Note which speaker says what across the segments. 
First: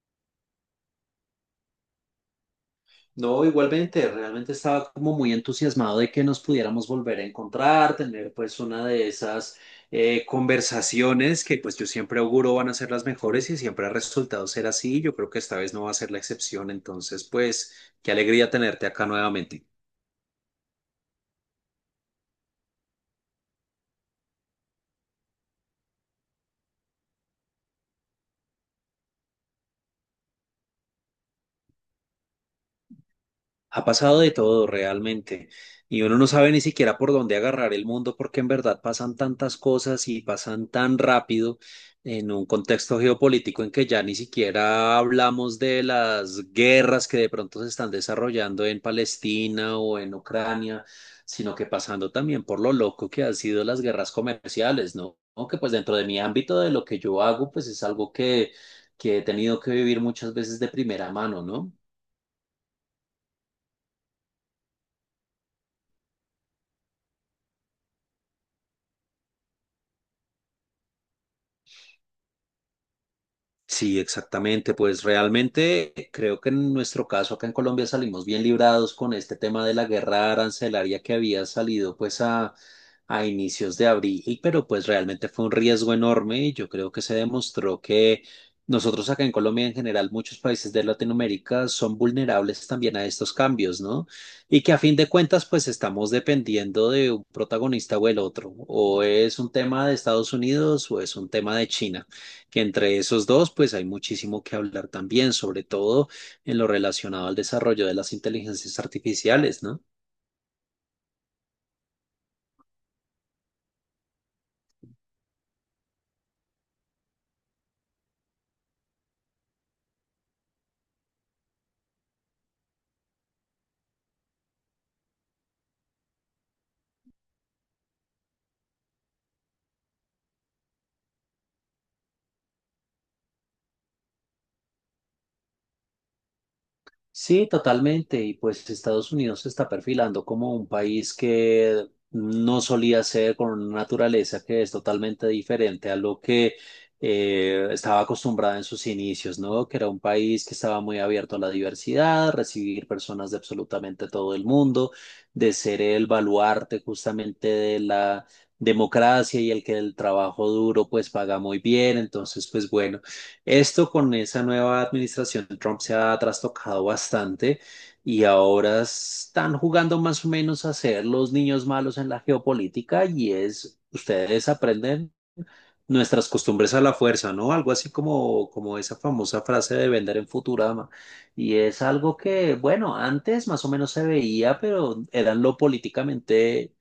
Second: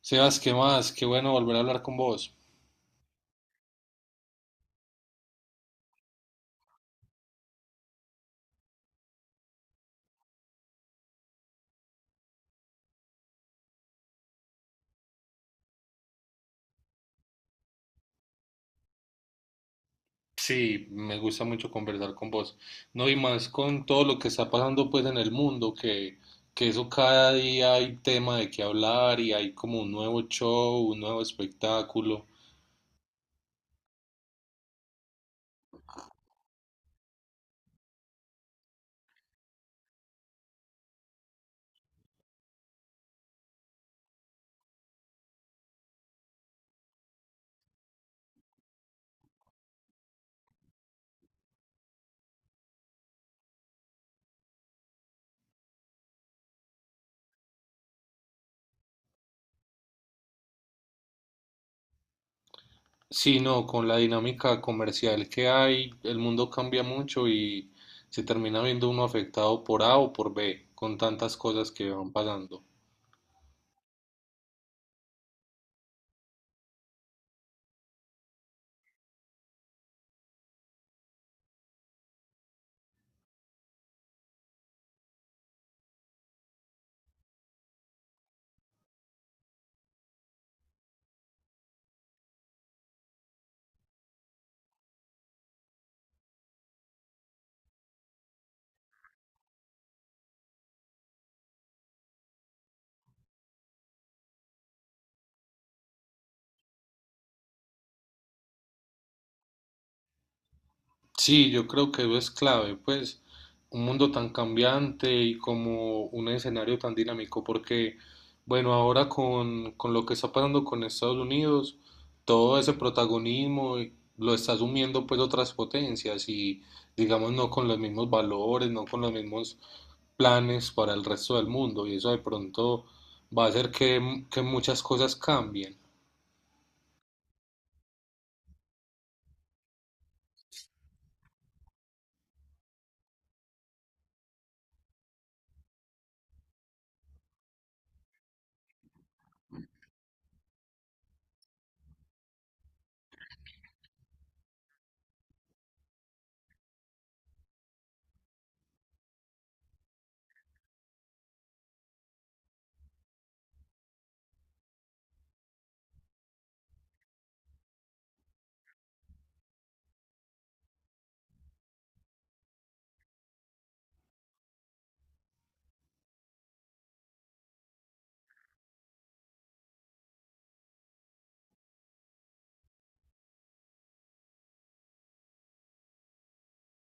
Speaker 1: Sebas, ¿qué más? Qué bueno volver a hablar con vos.
Speaker 2: No, igualmente, realmente estaba como muy entusiasmado de que nos pudiéramos volver a encontrar, tener pues una de esas conversaciones que pues yo siempre auguro van a ser las mejores y siempre ha resultado ser así. Yo creo que esta vez no va a ser la excepción, entonces pues qué alegría tenerte acá nuevamente.
Speaker 1: Sí, me gusta mucho conversar con vos. No, y más con todo lo que está pasando pues en el mundo, que eso cada día hay tema de qué hablar y hay como un nuevo show, un nuevo espectáculo.
Speaker 2: Ha pasado de todo realmente y uno no sabe ni siquiera por dónde agarrar el mundo porque en verdad pasan tantas cosas y pasan tan rápido en un contexto geopolítico en que ya ni siquiera hablamos de las guerras que de pronto se están desarrollando en Palestina o en Ucrania, sino que pasando también por lo loco que han sido las guerras comerciales, ¿no? ¿No? Que pues dentro de mi ámbito de lo que yo hago, pues es algo que he tenido que vivir muchas veces de primera mano, ¿no?
Speaker 1: Sí, no, con la dinámica comercial que hay, el mundo cambia mucho y se termina viendo uno afectado por A o por B, con tantas cosas que van pasando.
Speaker 2: Sí, exactamente. Pues realmente creo que en nuestro caso acá en Colombia salimos bien librados con este tema de la guerra arancelaria que había salido pues a inicios de abril, pero pues realmente fue un riesgo enorme y yo creo que se demostró que nosotros acá en Colombia en general, muchos países de Latinoamérica son vulnerables también a estos cambios, ¿no? Y que a fin de cuentas pues estamos dependiendo de un protagonista o el otro, o es un tema de Estados Unidos o es un tema de China que entre esos dos, pues hay muchísimo que hablar también, sobre todo en lo relacionado al desarrollo de las inteligencias artificiales, ¿no?
Speaker 1: Sí, yo creo que eso es clave, pues un mundo tan cambiante y como un escenario tan dinámico, porque bueno, ahora con lo que está pasando con Estados Unidos, todo ese protagonismo lo está asumiendo pues otras potencias y digamos no con los mismos valores, no con los mismos planes para el resto del mundo y eso de pronto va a hacer que muchas cosas cambien.
Speaker 2: Sí, totalmente. Y pues Estados Unidos se está perfilando como un país que no solía ser con una naturaleza que es totalmente diferente a lo que estaba acostumbrada en sus inicios, ¿no? Que era un país que estaba muy abierto a la diversidad, recibir personas de absolutamente todo el mundo, de ser el baluarte justamente de la democracia y el que el trabajo duro pues paga muy bien. Entonces, pues bueno. Esto con esa nueva administración de Trump se ha trastocado bastante y ahora están jugando más o menos a ser los niños malos en la geopolítica y es, ustedes aprenden nuestras costumbres a la fuerza, ¿no? Algo así como, como esa famosa frase de vender en Futurama. Y es algo que, bueno, antes más o menos se veía, pero eran lo políticamente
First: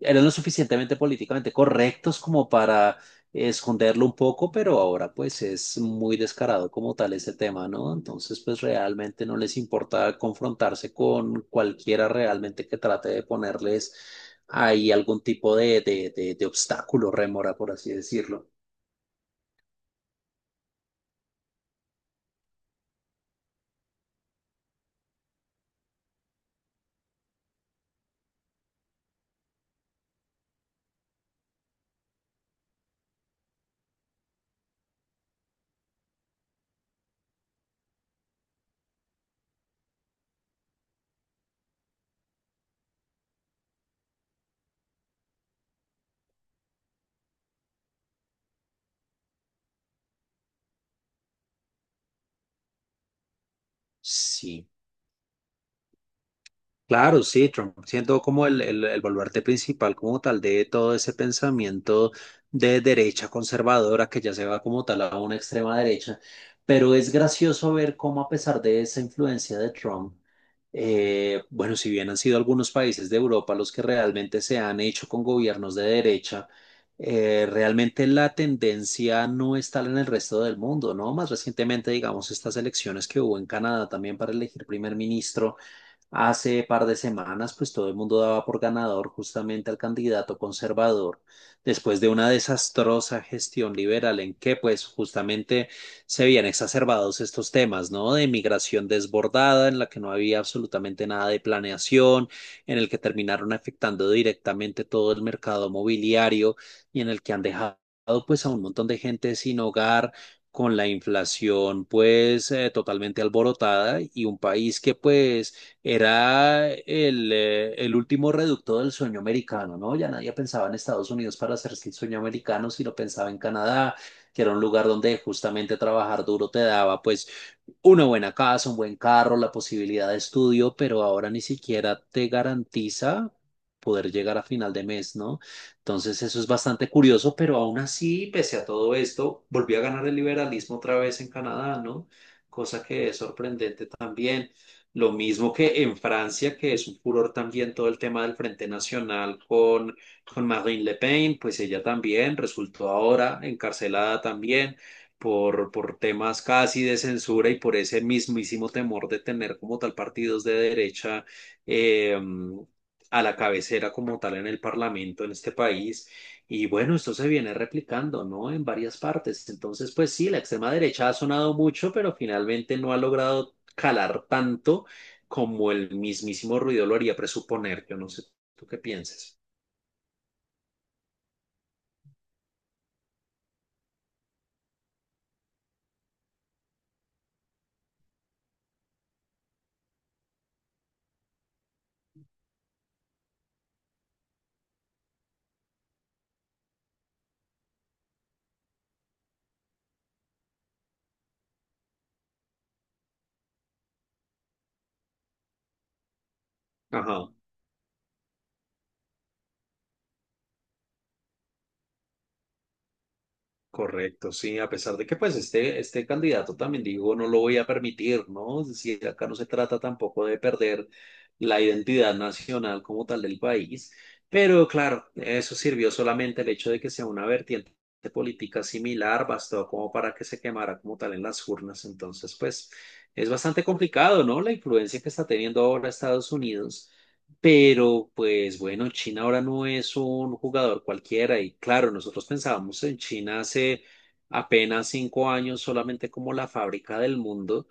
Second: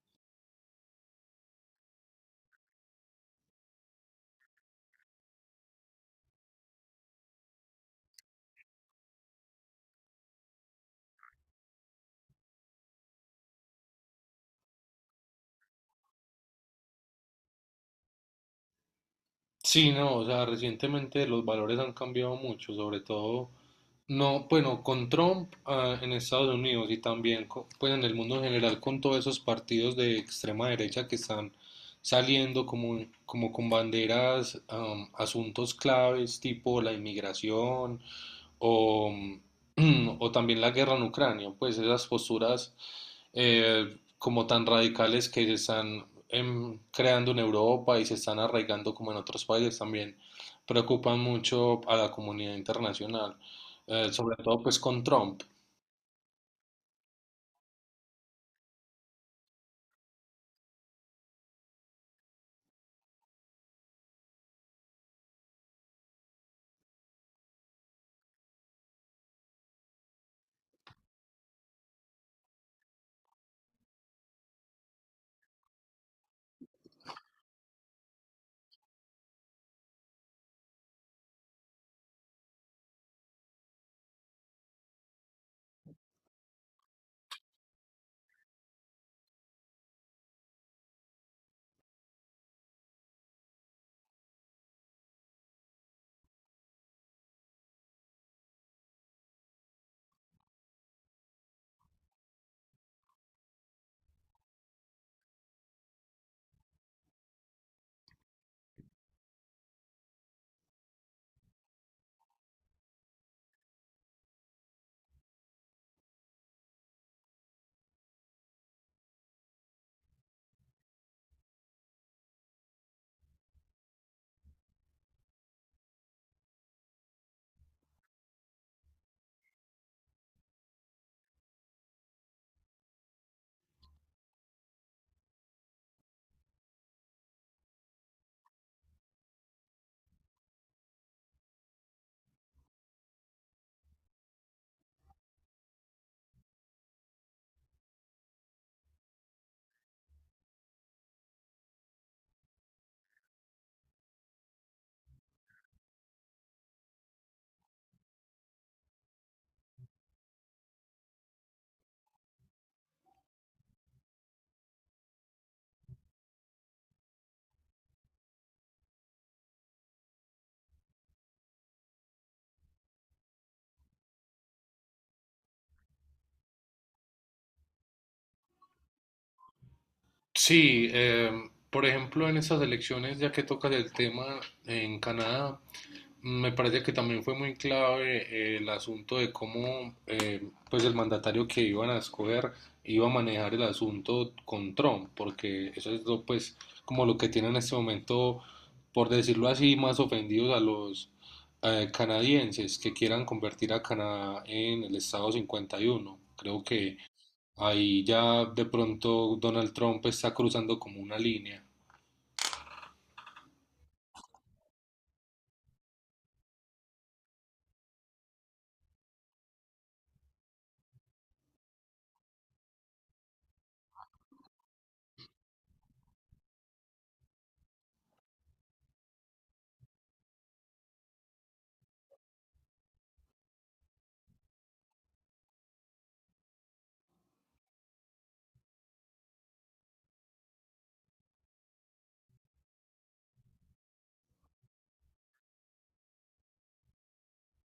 Speaker 2: eran lo suficientemente políticamente correctos como para esconderlo un poco, pero ahora pues es muy descarado como tal ese tema, ¿no? Entonces pues realmente no les importa confrontarse con cualquiera realmente que trate de ponerles ahí algún tipo de obstáculo, rémora, por así decirlo.
Speaker 1: Sí, no, o sea, recientemente los valores han cambiado mucho, sobre todo, no, bueno, con Trump en Estados Unidos y también, pues en el mundo en general, con todos esos partidos de extrema derecha que están saliendo como con banderas, asuntos claves tipo la inmigración, o, o también la guerra en Ucrania, pues esas posturas como tan radicales que se están creando en Europa y se están arraigando como en otros países también preocupan mucho a la comunidad internacional, sobre todo
Speaker 2: Sí.
Speaker 1: pues con Trump.
Speaker 2: Claro, sí, Trump siendo como el baluarte principal como tal de todo ese pensamiento de derecha conservadora que ya se va como tal a una extrema derecha, pero es gracioso ver cómo a pesar de esa influencia de Trump, bueno, si bien han sido algunos países de Europa los que realmente se han hecho con gobiernos de derecha, realmente la tendencia no está en el resto del mundo, ¿no? Más recientemente, digamos, estas elecciones que hubo en Canadá también para elegir primer ministro hace par de semanas, pues todo el mundo daba por ganador justamente al candidato conservador, después de una desastrosa gestión liberal en que, pues justamente se habían exacerbados estos temas, ¿no? De migración desbordada, en la que no había absolutamente nada de planeación, en el que terminaron afectando directamente todo el mercado mobiliario y en el que han dejado, pues, a un montón de gente sin hogar, con la inflación pues totalmente alborotada y un país que pues era el último reducto del sueño americano, ¿no? Ya nadie pensaba en Estados Unidos para hacerse el sueño americano, sino pensaba en Canadá, que era un lugar donde justamente trabajar duro te daba, pues, una buena casa, un buen carro, la posibilidad de estudio, pero ahora ni siquiera te garantiza poder llegar a final de mes, ¿no? Entonces eso es bastante curioso, pero aún así, pese a todo esto, volvió a ganar el liberalismo otra vez en Canadá, ¿no? Cosa que es sorprendente también. Lo mismo que en Francia, que es un furor también todo el tema del Frente Nacional con Marine Le Pen, pues ella también resultó ahora encarcelada también por temas casi de censura y por ese mismísimo temor de tener como tal partidos de derecha eh, a la cabecera como tal en el Parlamento en este país. Y bueno, esto se viene replicando, ¿no? En varias partes. Entonces, pues sí, la extrema derecha ha sonado mucho, pero finalmente no ha logrado calar tanto como el mismísimo ruido lo haría presuponer. Yo no sé tú qué piensas.
Speaker 1: Sí, por ejemplo, en esas elecciones, ya que tocas el tema en Canadá, me parece que también fue muy clave el asunto de cómo pues el mandatario que iban a escoger iba a manejar el asunto con Trump, porque eso es lo, pues como lo que tienen en este momento, por decirlo así, más ofendidos a los canadienses que quieran convertir a Canadá en el Estado 51. Creo que
Speaker 2: Ajá.
Speaker 1: ahí ya de pronto Donald Trump está cruzando como una línea.
Speaker 2: Correcto, sí, a pesar de que pues este candidato también dijo no lo voy a permitir, ¿no? Es decir, acá no se trata tampoco de perder la identidad nacional como tal del país, pero claro, eso sirvió solamente el hecho de que sea una vertiente política similar, bastó como para que se quemara como tal en las urnas, entonces pues es bastante complicado, ¿no? La influencia que está teniendo ahora Estados Unidos, pero pues bueno, China ahora no es un jugador cualquiera y claro, nosotros pensábamos en China hace apenas 5 años solamente como la fábrica del mundo,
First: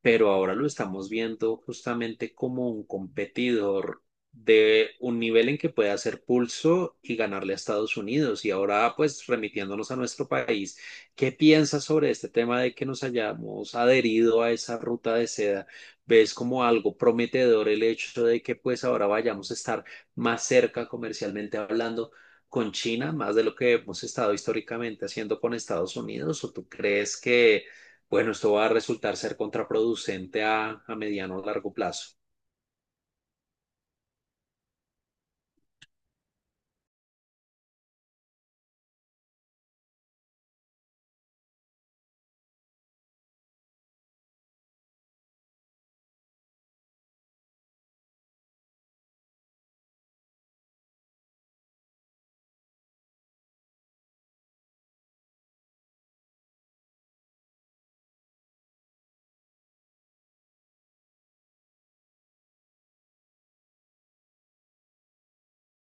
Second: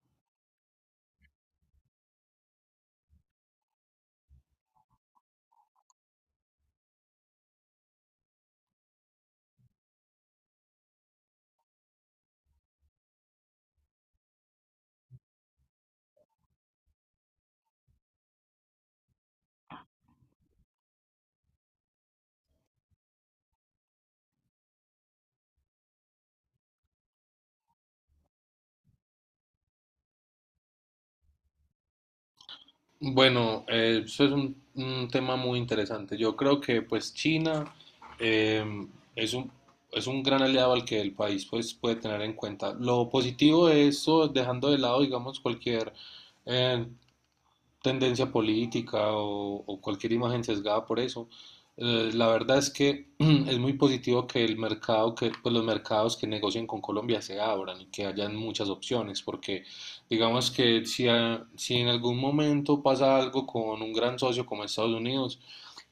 Speaker 2: pero ahora lo estamos viendo justamente como un competidor de un nivel en que puede hacer pulso y ganarle a Estados Unidos. Y ahora, pues, remitiéndonos a nuestro país, ¿qué piensas sobre este tema de que nos hayamos adherido a esa ruta de seda? ¿Ves como algo prometedor el hecho de que, pues, ahora vayamos a estar más cerca comercialmente hablando con China, más de lo que hemos estado históricamente haciendo con Estados Unidos, o tú crees que bueno, esto va a resultar ser contraproducente a mediano o largo plazo?
Speaker 1: Bueno, eso es un tema muy interesante. Yo creo que pues China eh, es es un gran aliado al que el país pues puede tener en cuenta. Lo positivo de eso, dejando de lado digamos cualquier eh, tendencia política o cualquier imagen sesgada por eso. La verdad es que es muy positivo que el mercado, que pues los mercados que negocien con Colombia se abran y que hayan muchas opciones, porque digamos que si, si en algún momento pasa algo con un gran socio como Estados Unidos,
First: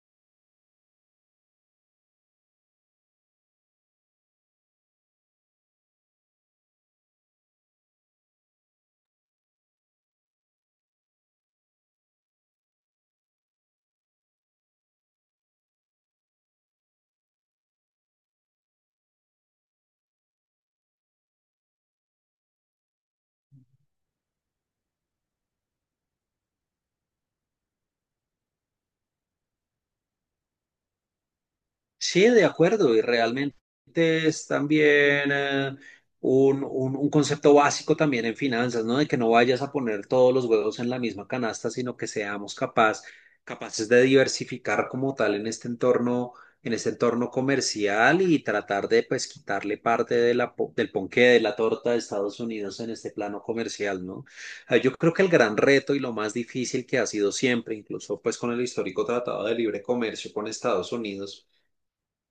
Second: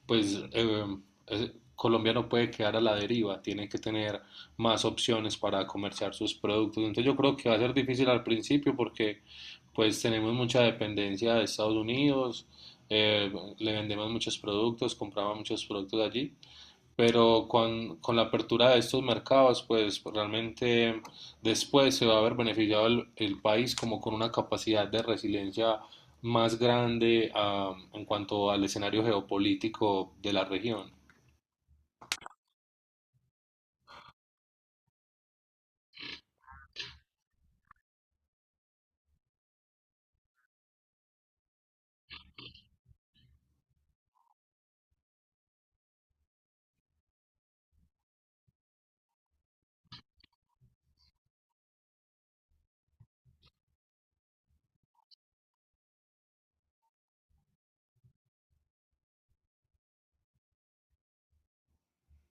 Speaker 1: pues Colombia no puede quedar a la deriva, tiene que tener más opciones para comerciar sus productos. Entonces yo creo que va a ser difícil al principio porque pues tenemos mucha dependencia de Estados Unidos, eh, le vendemos muchos productos, compramos muchos productos allí pero con la apertura de estos mercados, pues realmente después se va a ver beneficiado el país como con una capacidad de resiliencia más grande en cuanto al escenario geopolítico de la región.
Speaker 2: Sí, de acuerdo, y realmente es también un, un concepto básico también en finanzas, ¿no? De que no vayas a poner todos los huevos en la misma canasta, sino que seamos capaces de diversificar como tal en este entorno comercial y tratar de pues quitarle parte de la, del ponqué de la torta de Estados Unidos en este plano comercial, ¿no? Yo creo que el gran reto y lo más difícil que ha sido siempre, incluso pues con el histórico Tratado de Libre Comercio con Estados Unidos,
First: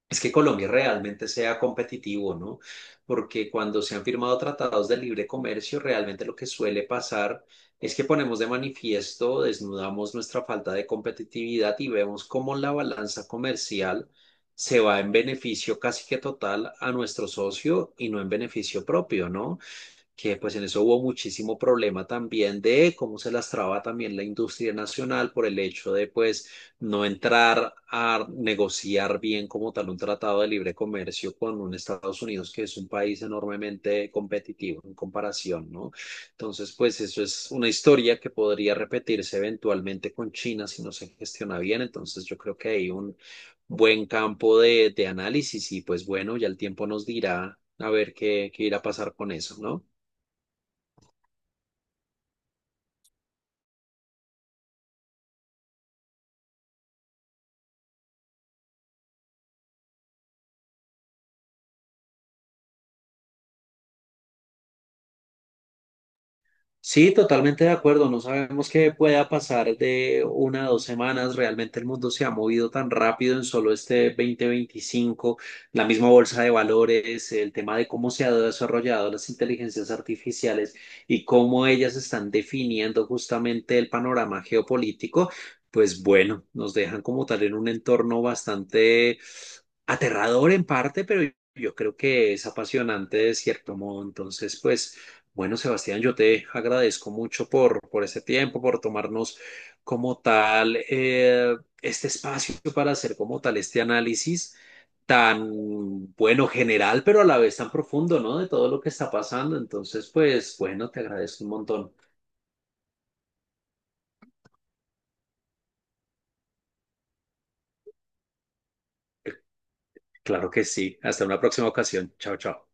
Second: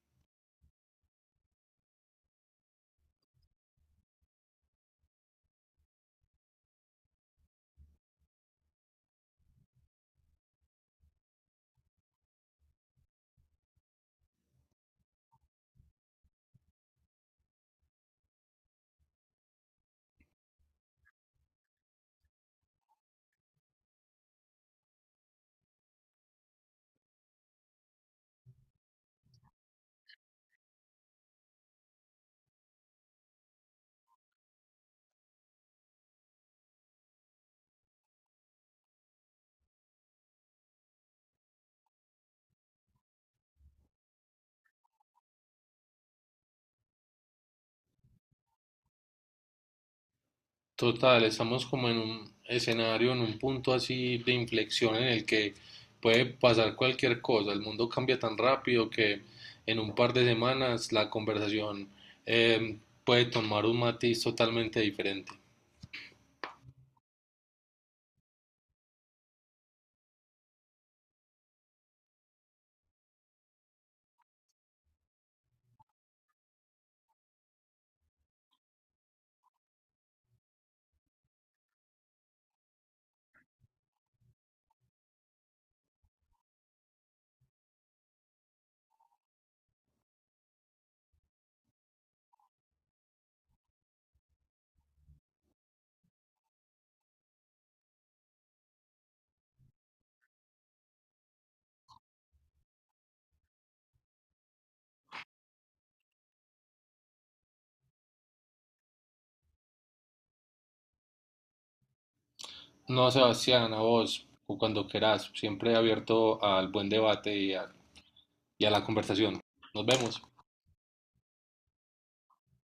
Speaker 2: es que Colombia realmente sea competitivo, ¿no? Porque cuando se han firmado tratados de libre comercio, realmente lo que suele pasar es que ponemos de manifiesto, desnudamos nuestra falta de competitividad y vemos cómo la balanza comercial se va en beneficio casi que total a nuestro socio y no en beneficio propio, ¿no? Que pues en eso hubo muchísimo problema también de cómo se lastraba también la industria nacional por el hecho de pues no entrar a negociar bien como tal un tratado de libre comercio con un Estados Unidos que es un país enormemente competitivo en comparación, ¿no? Entonces pues eso es una historia que podría repetirse eventualmente con China si no se gestiona bien, entonces yo creo que hay un buen campo de análisis y pues bueno, ya el tiempo nos dirá a ver qué, qué irá a pasar con eso, ¿no?
Speaker 1: Total, estamos como en un escenario, en un punto así de inflexión en el que puede pasar cualquier cosa. El mundo cambia tan rápido que en un par de semanas la conversación eh, puede tomar un matiz totalmente diferente.
Speaker 2: Sí, totalmente de acuerdo. No sabemos qué pueda pasar de una a 2 semanas. Realmente el mundo se ha movido tan rápido en solo este 2025. La misma bolsa de valores, el tema de cómo se han desarrollado las inteligencias artificiales y cómo ellas están definiendo justamente el panorama geopolítico. Pues bueno, nos dejan como tal en un entorno bastante aterrador en parte, pero yo creo que es apasionante de cierto modo. Entonces, pues, bueno, Sebastián, yo te agradezco mucho por este tiempo, por tomarnos como tal este espacio para hacer como tal este análisis tan bueno general, pero a la vez tan profundo, ¿no? De todo lo que está pasando. Entonces, pues, bueno, te agradezco un montón.
Speaker 1: No, Sebastián, a vos, o cuando querás, siempre abierto al buen debate y a la conversación. Nos vemos.
Speaker 2: Claro que sí. Hasta una próxima ocasión. Chao, chao.